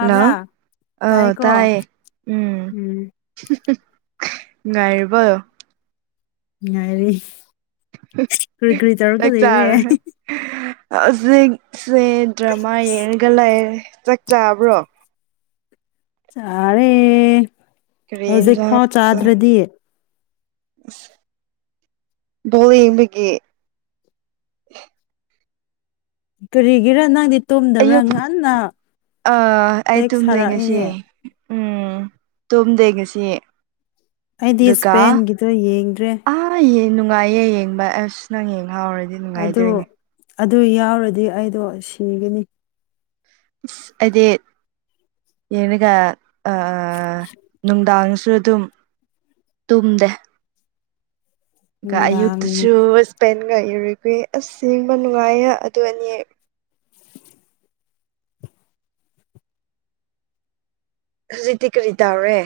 hello ꯑꯣ ꯇꯥꯏꯀꯣ ꯇꯥꯏꯌꯦ ꯎꯝ [unintelligible] ꯅꯨꯉꯥꯏꯔꯤꯕꯣ ꯅꯨꯉꯥꯏꯔꯤ [unintelligible] ꯆꯥꯛ ꯆꯥꯥꯔꯦ ꯍꯧꯖꯤꯛ ꯁꯦ ꯗ꯭ꯔꯃꯥ ꯌꯦꯡꯔꯒ ꯂꯩꯔꯦ ꯆꯥꯛ ꯆꯥꯕ꯭ꯔꯣ ꯆꯥꯔꯦ ꯀꯔꯤ ꯏꯟꯖꯥꯡ ꯍꯧꯖꯤꯛꯐꯥꯎ ꯆꯥ ꯑꯁ ꯆꯥꯗ꯭ꯔꯗꯤ [unintelligible] ꯕꯣꯜ ꯌꯦꯡꯕꯒꯤ ꯀꯔꯤꯒꯤꯔ ꯅꯪꯗꯤ ꯇꯨꯝꯗꯕ꯭ꯔꯥ ꯑꯌꯨꯛ ꯉꯟꯅ ꯑ ꯑꯩ ꯇꯦꯛꯁ ꯇꯨꯝꯗꯩ ꯉꯁꯤ ꯊꯥꯔꯛꯏꯅꯦ ꯎꯝ ꯇꯨꯝꯗꯦ ꯉꯁꯤ ꯑꯩꯗꯤ ꯁꯄꯦꯟꯒꯤꯗꯣ ꯌꯦꯡꯗ꯭ꯔꯦ ꯍꯩꯌꯦ ꯅꯨꯡꯉꯥꯏꯌꯦ ꯌꯦꯡꯕ ꯑꯁ ꯅꯪ ꯌꯦꯡꯍꯥꯎꯔ ꯑꯗꯨ ꯑꯗꯨ ꯌꯥꯎꯔꯗꯤ ꯑꯩꯗꯣ ꯁꯤꯒꯅꯤ ꯏꯁ ꯑꯩꯗꯤ ꯌꯦꯡꯔꯒ ꯑꯥ ꯅꯨꯡꯗꯥꯡꯁꯨ ꯑꯗꯨꯝ ꯇꯨꯝꯗꯦ ꯒ ꯅꯨꯡꯗꯥꯡ ꯑꯌꯨꯛꯇꯨꯁꯨ ꯄꯦꯟꯒ ꯌꯨꯔꯨꯒ꯭ꯋꯦ ꯑꯁ ꯌꯦꯡꯕ ꯅꯨꯡꯉꯥꯏꯌꯦ ꯑꯗꯨ ꯑꯅꯤ ꯍꯧꯖꯤꯛꯇꯤ ꯀꯔꯤ ꯇꯧꯔꯦ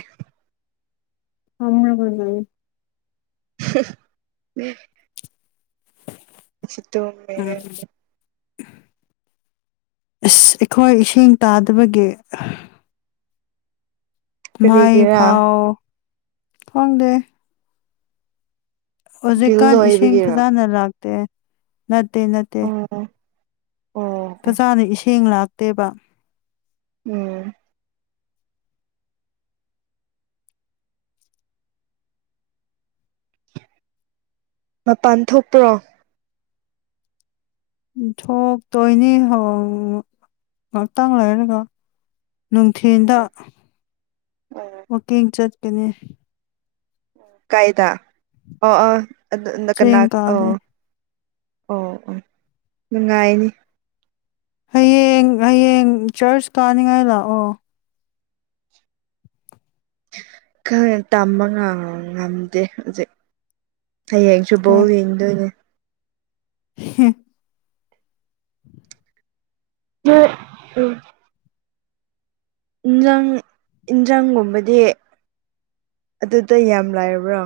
ꯐꯝꯔꯒ ꯂꯩ [inaudible] ꯑꯩꯁꯨ ꯇꯨꯝꯃꯤꯌꯦ ꯏꯁ ꯑꯩꯈꯣꯏ ꯏꯁꯤꯡ ꯇꯥꯗꯕꯒꯤ ꯃꯥꯏ ꯀꯔꯤꯒꯤꯔꯥ ꯐꯥꯎ ꯈꯪꯗꯦ ꯕꯤꯜ ꯍꯧꯖꯤꯛꯀꯥꯟ ꯏꯁꯤꯡ ꯂꯣꯏꯕꯒꯤꯔꯣ ꯐꯖꯅ ꯂꯥꯛꯇꯦ ꯅꯠꯇꯦ ꯅꯠꯇꯦ ꯑꯣ ꯑꯣ ꯑꯣ ꯐꯖꯥꯅ ꯏꯁꯤꯡ ꯂꯥꯛꯇꯦꯕ ꯎꯝ ꯃꯄꯥꯟ ꯊꯣꯛꯄ꯭ꯔꯣ ꯎꯝ ꯊꯣꯛꯇꯣꯏꯅꯤ ꯍꯧ ꯉꯥꯛꯇꯪ ꯂꯩꯔꯒ ꯅꯨꯡꯊꯤꯟꯗ ꯋꯥꯀꯤꯡ ꯆꯠꯀꯅꯤ ꯀꯥꯏꯗ ꯑꯣ ꯑꯣ ꯑꯗꯨ ꯀꯅꯥ ꯆꯦꯡ ꯑꯣ ꯀꯥꯗꯣꯏꯅꯤ ꯑꯣ ꯑꯣ ꯅꯨꯡꯉꯥꯏꯅꯤ ꯍꯌꯦꯡ ꯍꯌꯦꯡ ꯆꯔꯁ ꯀꯥꯅꯤꯡꯉꯥꯏ ꯂꯥꯛꯑꯣ ꯈꯪꯉꯦ ꯇꯝꯕ ꯉꯝꯗꯦ ꯍꯧꯖꯤꯛ ꯍꯌꯦꯡꯁꯨ ꯕꯣꯜ ꯌꯦꯡꯗꯣꯏꯅꯦ ꯍꯝ [unintelligible] ꯅꯪ ꯏꯟꯖꯥꯡꯒꯨꯝꯕꯗꯤ ꯑꯗꯨꯗ ꯌꯥꯝ ꯂꯥꯏꯔꯕ꯭ꯔꯣ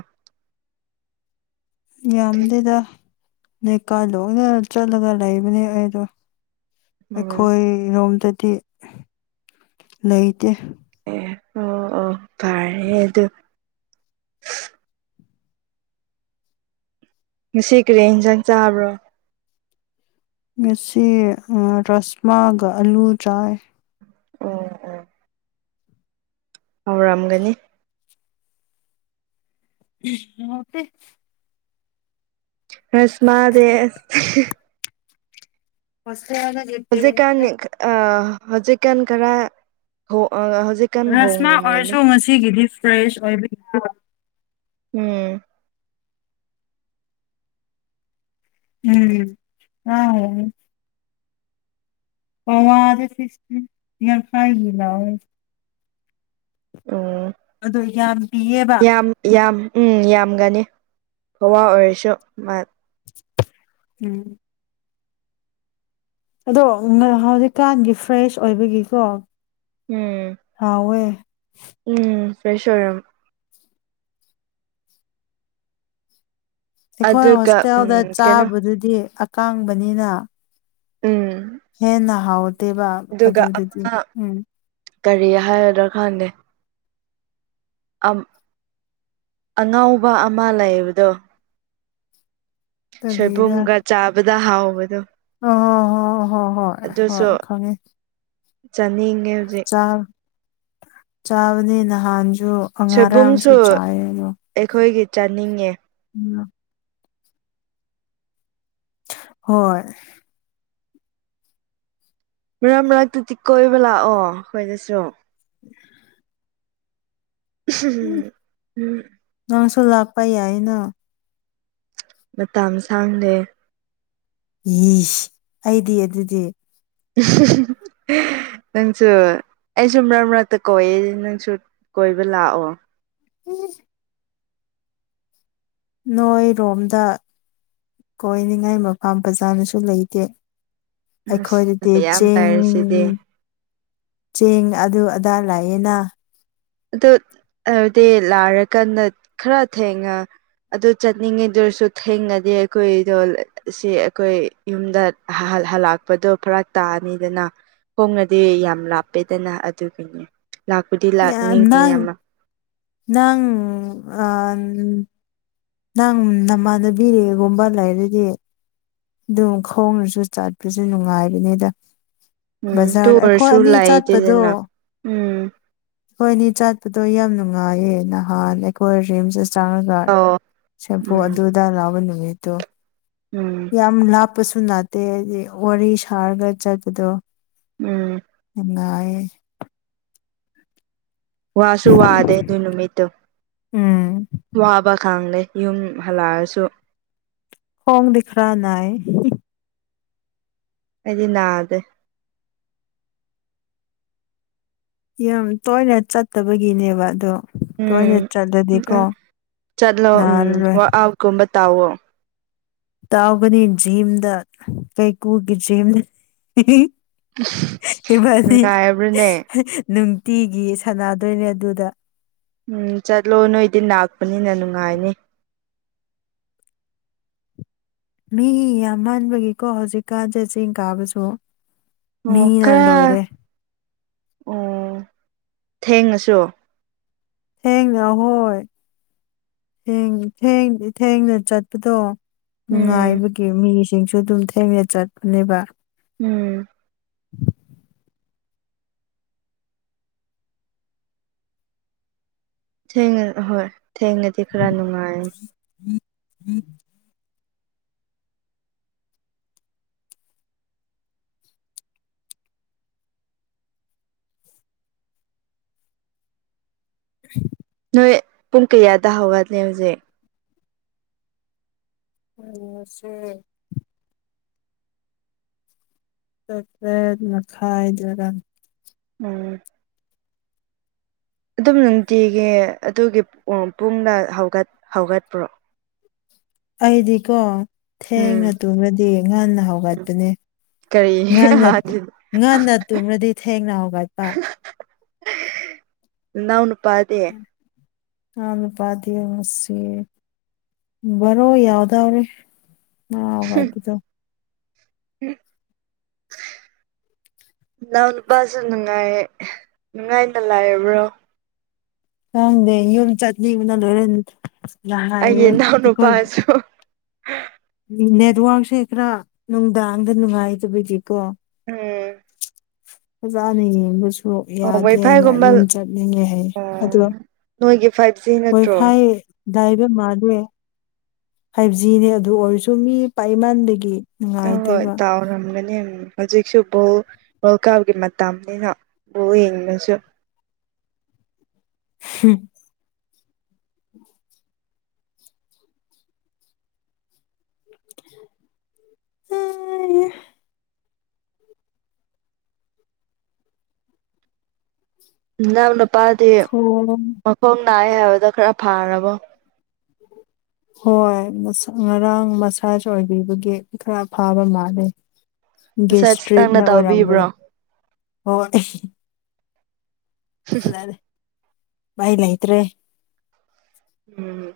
ꯌꯥꯝꯗꯦꯗ ꯂꯩꯀꯥꯏ ꯂꯣꯏꯅ ꯆꯠꯂꯒ ꯂꯩꯕꯅꯦ ꯑꯩꯗꯣ ꯎꯝ ꯑꯩꯈꯣꯏ ꯔꯣꯝꯗꯗꯤ ꯂꯩꯇꯦ ꯑꯦ ꯑꯣ ꯑꯣ ꯐꯔꯦ ꯑꯗꯨ ꯉꯁꯤ ꯀꯔꯤ ꯏꯟꯖꯥꯡ ꯆꯥꯕ꯭ꯔꯣ ꯉꯁꯤ ꯔꯥꯁꯃꯒ ꯑꯥꯂꯨ ꯆꯥꯏ ꯑꯣ ꯑꯣ ꯍꯥꯎꯔꯝꯒꯅꯤ ꯍꯥꯎꯇ‌ꯦ ꯔꯁꯃꯥꯗꯦ [unintelligible] ꯍꯧꯖꯤꯛꯀꯥꯟ ꯑ ꯍꯧꯖꯤꯛꯀꯥꯟ ꯈꯔ ꯑ ꯍꯧꯖꯤꯛ ꯔꯁꯃꯥ ꯑꯣꯏꯔꯁꯨ ꯉꯁꯤꯒꯤꯗꯤ ꯐ꯭ꯔꯦꯁ ꯑꯣꯏꯕꯒꯤ ꯀ‌ꯣ ꯎꯝ ꯎꯝ [unintelligible] ꯄꯋꯥꯗ ꯐꯤꯞꯇꯤ ꯌꯦꯈꯥꯏꯒꯤ ꯂꯥꯎꯑꯦ ꯎꯝ ꯑꯗꯨ ꯌꯥꯝ ꯄꯤꯌꯦꯕ ꯌꯥꯝ ꯌꯥꯝ ꯎꯝ ꯌꯥꯝꯒꯅꯤ ꯄꯋꯥ ꯑꯣꯏꯔꯁꯨ ꯃ ꯎꯝ ꯑꯗꯣ ꯉ ꯍꯧꯖꯤꯛꯀꯥꯟꯒꯤ ꯐ꯭ꯔꯦꯁ ꯑꯣꯏꯕꯒꯤꯀꯣ ꯎꯝ ꯍꯥꯎꯋꯦ ꯎꯝ ꯐ꯭ꯔꯦꯁ ꯑꯣꯏꯔꯝ ꯑꯩꯈꯣꯏ ꯑꯗꯨꯒ ꯍꯣꯁꯇꯦꯜꯗ ꯎꯝ ꯀꯩꯅꯣ ꯆꯥꯕꯗꯨꯗꯤ ꯑꯀꯪꯕꯅꯤꯅ ꯎꯝ ꯍꯦꯟꯅ ꯍꯥꯎꯗꯦꯕ ꯑꯗꯨꯒ ꯑꯗꯨꯗꯨꯗꯤ ꯑꯃ ꯎꯝ ꯀꯔꯤ ꯍꯥꯏꯔꯗ꯭ꯔꯥ ꯈꯪꯗꯦ ꯑꯝ ꯑꯉꯧꯕ ꯑꯃ ꯂꯩꯕꯗꯣ ꯀꯔꯤꯔ ꯁꯣꯏꯕꯨꯝꯒ ꯆꯥꯕꯗ ꯍꯥꯎꯕꯗꯣ ꯑꯣ ꯍꯣ ꯍꯣꯏ ꯍꯣꯏ ꯍꯣꯏ ꯈꯪꯉꯦ ꯆꯥꯅꯤꯡ ꯆꯥ ꯆꯥꯕꯅꯤ ꯅꯍꯥꯟꯁꯨ ꯁꯣꯏꯕꯨꯝꯁꯨ ꯉꯔꯥꯡꯁꯨ ꯆꯥꯏꯌꯦ ꯑꯗꯣ ꯑꯩꯈꯣꯏꯒꯤ ꯆꯥꯅꯤꯡꯉꯦ ꯎꯝ ꯍꯣꯏ ꯃꯔꯛ ꯃꯔꯛꯇꯨꯗꯤ ꯀꯣꯏꯕ ꯂꯥꯛꯑꯣ ꯑꯩꯈꯣꯏꯗꯁꯨ [inaudible] ꯎꯝ ꯅꯪꯁꯨ ꯂꯥꯛꯄ ꯌꯥꯏꯅ ꯃꯇꯝ ꯁꯥꯡꯗꯦ ꯌꯤꯁ ꯑꯩꯗꯤ ꯑꯗꯨꯗꯤ [unintelligible] ꯅꯪꯁꯨ ꯑꯩꯁꯨ ꯃꯔꯛ ꯃꯔꯛꯇ ꯀꯣꯏꯌꯦ ꯅꯪꯁꯨ ꯀꯣꯏꯕ ꯂꯥꯛꯑꯣ ꯎ ꯅꯣꯏꯔꯣꯝꯗ ꯀꯣꯏꯅꯤꯡꯉꯥꯏ ꯃꯐꯝ ꯐꯖꯕꯁꯨ ꯂꯩꯇꯦ ꯑꯁ ꯑꯩꯈꯣꯏꯗꯗꯤ ꯃꯌꯥꯝ ꯆꯤꯡ ꯂꯩꯔꯤꯁꯤꯗꯤ ꯆꯤꯡ ꯑꯗꯨ ꯑꯗꯥ ꯂꯩꯑꯦꯅꯥ ꯑꯗꯨ ꯑꯗꯨꯗꯤ ꯂꯥꯏꯔꯀꯥꯟꯗ ꯈꯔ ꯊꯦꯡꯉ ꯑꯗꯨ ꯆꯠꯅꯤꯡꯉꯤꯗꯨꯏꯔꯁꯨ ꯊꯦꯡꯅꯗꯦ ꯑꯩꯈꯣꯏꯗꯣ ꯁꯤ ꯑꯩꯈꯣꯏ ꯌꯨꯝꯗ ꯍꯜ ꯍꯜꯂꯛꯄꯗꯣ ꯐꯔꯛ ꯇꯥꯅꯤꯗꯅꯥ ꯍꯣꯡꯉꯗꯤ ꯌꯥꯝ ꯂꯥꯞꯄꯦꯗꯅ ꯑꯗꯨꯒꯤꯅꯦ ꯂꯥꯛꯄꯨꯗꯤ ꯌꯥ ꯂꯥꯛꯅꯤꯡꯉꯤ ꯅꯪ ꯑꯃ ꯅꯪꯪ ꯑ ꯅꯪ ꯅꯃꯥꯟꯅꯕꯤꯒꯨꯝꯕ ꯂꯩꯔꯗꯤ ꯑꯗꯨꯝ ꯈꯣꯡꯅꯁꯨ ꯆꯠꯄꯁꯨ ꯅꯨꯡꯉꯥꯏꯕꯅꯤꯗ ꯎꯝ ꯇꯨ ꯕꯖꯥꯔ ꯑꯩꯈꯣꯏ ꯑꯣꯏꯔꯁꯨ ꯑꯅꯤ ꯂꯩꯇꯦꯗꯅ ꯎꯝ ꯍꯣꯏꯅꯦ ꯆꯥꯠꯄꯗꯣ ꯌꯥꯝ ꯅꯨꯡꯉꯥꯏꯌꯦ ꯅꯍꯥꯟ ꯑꯩꯈꯣꯏ ꯔꯤꯝꯁ ꯆꯥꯡꯉꯒ ꯑꯣ ꯁꯦꯝꯄꯨ ꯎꯝ ꯑꯗꯨꯗꯥ ꯂꯥꯎꯕ ꯅꯨꯃꯤꯠꯇꯨ ꯎꯝ ꯌꯥꯝ ꯂꯥꯞꯄꯁꯨ ꯅꯥꯠꯇꯦ ꯍꯥꯏꯗꯤ ꯋꯥꯔꯤ ꯁꯥꯔꯒ ꯆꯠꯄꯗꯣ ꯎꯝ ꯅꯨꯉꯥꯏꯌꯦ ꯋꯥꯁꯨꯨ ꯋꯥꯗꯦ ꯑꯗꯨ ꯅꯨꯃꯤꯠꯇꯣ ꯎꯝ ꯋꯥꯕ ꯈꯪꯗꯦ ꯌꯨꯝ ꯍꯜꯂꯛꯑꯁꯨ ꯈꯣꯡꯗꯤ ꯈꯔꯥ ꯅꯥꯏ ꯑꯩꯗꯤ ꯅꯥꯗꯦ ꯌꯥꯝ ꯇꯣꯏꯅ ꯆꯠꯇꯕꯒꯤꯅꯦꯕ ꯑꯗꯣ ꯇꯣꯏꯅ ꯎꯝ ꯆꯠꯂꯗꯤꯀꯣ ꯎꯝ ꯆꯠꯂꯣ ꯎꯝ ꯅꯥꯔꯔꯣꯏ ꯋꯥꯛ ꯑꯥꯎꯠꯀꯨꯝꯕ ꯇꯥꯎꯋꯣ ꯇꯥꯎꯒꯅꯤ ꯖꯤꯝꯗ ꯀꯩꯀꯨꯒꯤ ꯖꯤꯝ ꯏꯕꯥꯅꯤ ꯅꯨꯡꯉꯥꯏꯕ꯭ꯔꯅꯦ ꯅꯨꯡꯇꯤꯒꯤ ꯁꯥꯟꯅꯗꯣꯏꯅꯦ ꯑꯗꯨꯗ ꯎꯝ ꯆꯠꯂꯣ ꯅꯣꯏꯗꯤ ꯅꯥꯛꯄꯅꯤꯅ ꯅꯨꯡꯉꯥꯏꯅꯤ ꯃꯤ ꯌꯥꯝꯃꯟꯕꯒꯤꯀꯣ ꯍꯧꯖꯤꯛꯀꯥꯟ ꯖꯦ ꯆꯤꯡ ꯀꯥꯕꯖꯨ ꯑꯣ ꯈꯔ ꯑꯣ ꯊꯦꯡꯉꯁꯨ ꯊꯦꯡꯅ ꯑꯍꯣꯏ ꯊꯦꯡ ꯊꯦꯡꯗꯤ ꯊꯦꯡꯅ ꯆꯠꯄꯗꯣ ꯎꯝ ꯅꯨꯡꯉꯥꯏꯕꯒꯤ ꯃꯤꯁꯤꯡꯁꯨ ꯑꯗꯨꯝ ꯊꯦꯡꯅ ꯆꯠꯄꯅꯦꯕ ꯎꯝ [inaudible] ꯊꯦꯡꯅ ꯑꯍꯣꯏ ꯊꯦꯡꯅꯗꯤ ꯈꯔ ꯅꯨꯡꯉꯥꯏ [inaudible] [inaudible] ꯅꯣꯏ ꯄꯨꯡ ꯀꯌꯥꯗ ꯍꯧꯒꯠꯂꯦ ꯍꯨꯖꯤꯛ [unintelligible] ꯇ꯭ꯔꯦꯠ ꯃꯈꯥꯏꯗꯔꯥ ꯎꯝ ꯑꯗꯨꯝ ꯅꯨꯡꯇꯤꯒꯤ ꯑꯗꯨꯒꯤ ꯄꯨꯡꯗ ꯍꯧꯒꯠ ꯍꯧꯒꯠꯄ꯭ꯔꯣ ꯑꯩꯗꯤꯀꯣ ꯊꯦꯡꯅ ꯎꯝ ꯇꯨꯝꯔꯗꯤ ꯉꯟꯅ ꯍꯧꯒꯠꯄꯅꯦ ꯀꯔꯤ ꯉꯟꯅ ꯉꯟꯅ ꯇꯨꯝꯔꯗꯤ ꯊꯦꯡꯅ ꯍꯥꯎꯒꯠꯄ ꯅꯅꯥꯎ ꯅꯨꯄꯥꯗꯤ ꯏꯅꯥꯎ ꯅꯨꯄꯥꯗꯤ ꯉꯁꯤ ꯕꯣꯔꯣ ꯌꯥꯎꯗꯥꯔꯤ ꯍꯝ [inaudible] ꯏꯅꯥꯎ ꯅꯨꯄꯥꯁꯨ ꯅꯨꯡꯉꯥꯏꯌꯦ ꯅꯨꯡꯉꯥꯏꯅ ꯂꯥꯏꯕ꯭ꯔꯣ ꯈꯪꯗꯦ ꯌꯨꯝ ꯆꯠꯅꯤꯡꯕꯅ ꯂꯣꯏꯔꯦꯟ ꯑꯩꯒꯤ ꯏꯅꯥꯎ ꯅꯨꯄꯥꯁꯨ ꯅꯦꯠꯋꯥꯔꯛꯁꯦ ꯈꯔ ꯅꯨꯡꯗꯥꯡꯗ ꯅꯨꯡꯉꯥꯏꯗꯕꯗꯤꯀꯣ ꯎꯝ ꯐꯖꯅ ꯌꯦꯡꯕꯁꯨ [unintelligible] ꯑꯣ ꯌꯥꯗꯦ ꯍꯥꯏꯅ ꯋꯥꯏꯐꯥꯏꯒꯨꯝꯕ ꯌꯨꯝ ꯆꯠꯅꯤꯡꯉꯦ ꯍꯥꯏ ꯑꯗꯨ ꯑꯣ ꯅꯣꯏꯒꯤ ꯐꯥꯏꯚ ꯖꯤ ꯅꯠꯇ꯭ꯔꯣ ꯗꯥꯏꯕ ꯃꯥꯜꯂꯦ ꯐꯥꯏꯚ ꯖꯤꯅꯦ ꯑꯗꯨ ꯑꯣꯏꯔꯁꯨ ꯃꯤ ꯄꯥꯏꯃꯥꯟꯕꯒꯤ ꯑꯣ ꯍꯣꯏ ꯇꯥꯎꯔꯝꯒꯅꯤ ꯑꯝ ꯍꯧꯖꯤꯛꯁꯨ ꯕꯣꯜ ꯋꯥꯔꯜ ꯀꯥꯞꯀꯤ ꯃꯇꯝꯅꯤꯅ ꯕꯣꯜ ꯌꯦꯡꯉꯁꯨ ꯍꯝ [unintelligible] ꯏꯅꯥꯎ ꯅꯨꯄꯥꯗꯤ ꯈꯣꯡ ꯃꯈꯣꯡ ꯅꯥꯏ ꯍꯥꯏꯕꯗꯣ ꯈꯔ ꯐꯥꯔꯕꯣ ꯍꯣꯏ ꯉꯔꯥꯡ ꯃꯁꯥꯖ ꯑꯣꯏꯕꯤꯕꯒꯤ ꯈꯔ ꯐꯥꯕ ꯃꯥꯂꯦ ꯃꯁꯥꯁ ꯅꯪꯅ ꯒꯦꯁꯇ꯭ꯔꯤꯛꯅ ꯑꯣꯏꯔꯝꯕꯣꯏ ꯇꯧꯕꯤꯕ꯭ꯔꯣ ꯍꯣꯏ ꯁꯂꯗꯦ ꯥꯏ ꯂꯣꯏꯇ꯭ꯔꯦ ꯎꯝ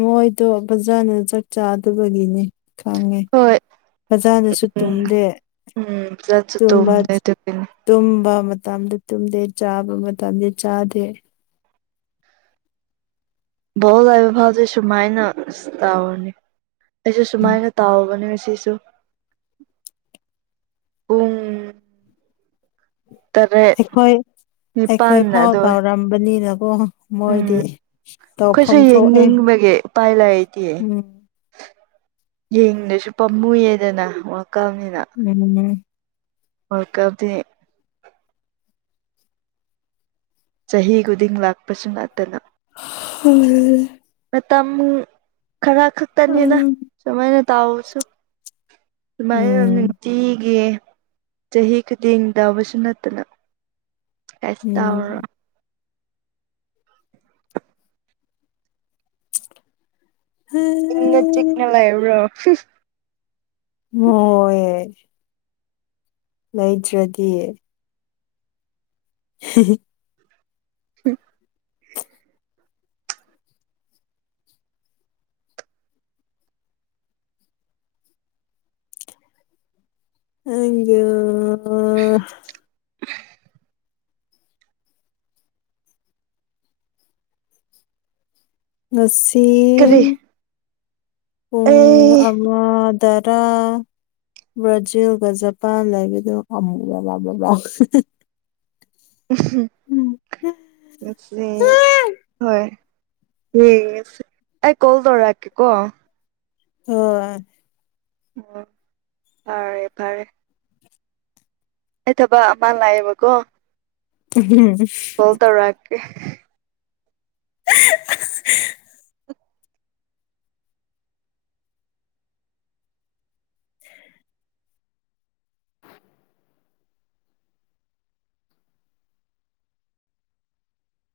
ꯃꯣꯏꯗꯣ ꯐꯖꯅ ꯆꯥꯛ ꯆꯥꯗꯕꯒꯤꯅꯦ ꯈꯪꯉꯦ ꯍꯣꯏ ꯐꯖꯥꯗꯁꯨ ꯎꯝ ꯇꯨꯝꯗꯦ ꯇꯨꯝꯕ [unintelligible] ꯇꯨꯝꯕ ꯃꯇꯝꯗ ꯇꯨꯝꯗꯦ ꯆꯥꯕ ꯃꯇꯝꯗꯤ ꯆꯥꯗꯦ [unintelligible] ꯐꯥꯎꯗꯤ ꯁꯨꯃꯥꯏꯅ ꯇꯧꯔꯤꯅꯤ ꯑꯩꯁꯨ ꯁꯨꯃꯥꯏꯅ ꯇꯥꯎꯕꯅꯦ ꯁꯤꯁꯨ ꯄꯨꯡ ꯇꯔꯦꯠ ꯅꯤꯄꯥꯟ ꯑꯗꯣꯏ ꯇꯥꯝꯕꯅꯤꯅꯀꯣ ꯃꯣꯏꯗꯤ ꯑꯩꯈꯣꯏꯁꯨ ꯇꯧꯐꯝ ꯊꯣꯛꯑꯦ ꯌꯦꯡꯅꯤꯡꯕꯒꯤ ꯎꯄꯥꯏ ꯂꯩꯇꯤꯌꯦ ꯎꯝ ꯌꯦꯡꯗꯁꯨ ꯄꯥꯝꯃꯨꯌꯦꯗꯅ ꯋꯥꯀꯞꯅꯤꯅ ꯎꯝ ꯋꯥꯜꯀꯞꯇꯤ ꯆꯍꯤ ꯈꯨꯗꯤꯡ ꯂꯥꯛꯄꯁꯨ ꯅꯠꯇꯅ [unintelligible] ꯃꯇꯝ ꯈꯔ ꯈꯛꯇꯅꯤꯗ ꯎꯝ ꯁꯃꯥꯏꯅ ꯇꯥꯎꯁꯨ ꯁꯨꯃꯥꯏꯅ ꯅꯨꯡꯇꯤꯒꯤ ꯆꯍꯤ ꯈꯨꯗꯤꯡ ꯇꯎꯕꯁꯨ ꯅꯠꯇꯅ ꯀꯩꯁꯨ ꯎꯝ ꯇꯧꯔꯔꯣꯏ ꯏꯪꯅ ꯆꯤꯛꯅ ꯂꯩꯔꯨꯔꯣ ꯃꯣꯏ ꯂꯩꯗ꯭ꯔꯗꯤ [unintelligible] [unintelligible] [unintelligible] ꯉꯁꯤ ꯀꯔꯤ ꯄꯨꯡ ꯑꯩ ꯑꯃꯗꯔꯥ ꯕ꯭ꯔꯥꯖꯤꯜꯒ ꯖꯄꯥꯟ ꯂꯩꯕꯗꯨ ꯑꯃꯨꯒ ꯂ ꯂꯥꯎ ꯍꯣꯏ ꯎꯝ ꯑꯩ ꯀꯣꯜ ꯇꯧꯔꯔꯀꯦ ꯀꯣ ꯍꯣꯏ ꯎꯝ ꯐꯔꯦ ꯐꯔꯦ ꯑꯩ ꯊꯕꯛ ꯑꯃ ꯂꯥꯛꯑꯦꯕꯀꯣ ꯀꯣꯜ [unintelligible] [unintelligible] [unintelligible]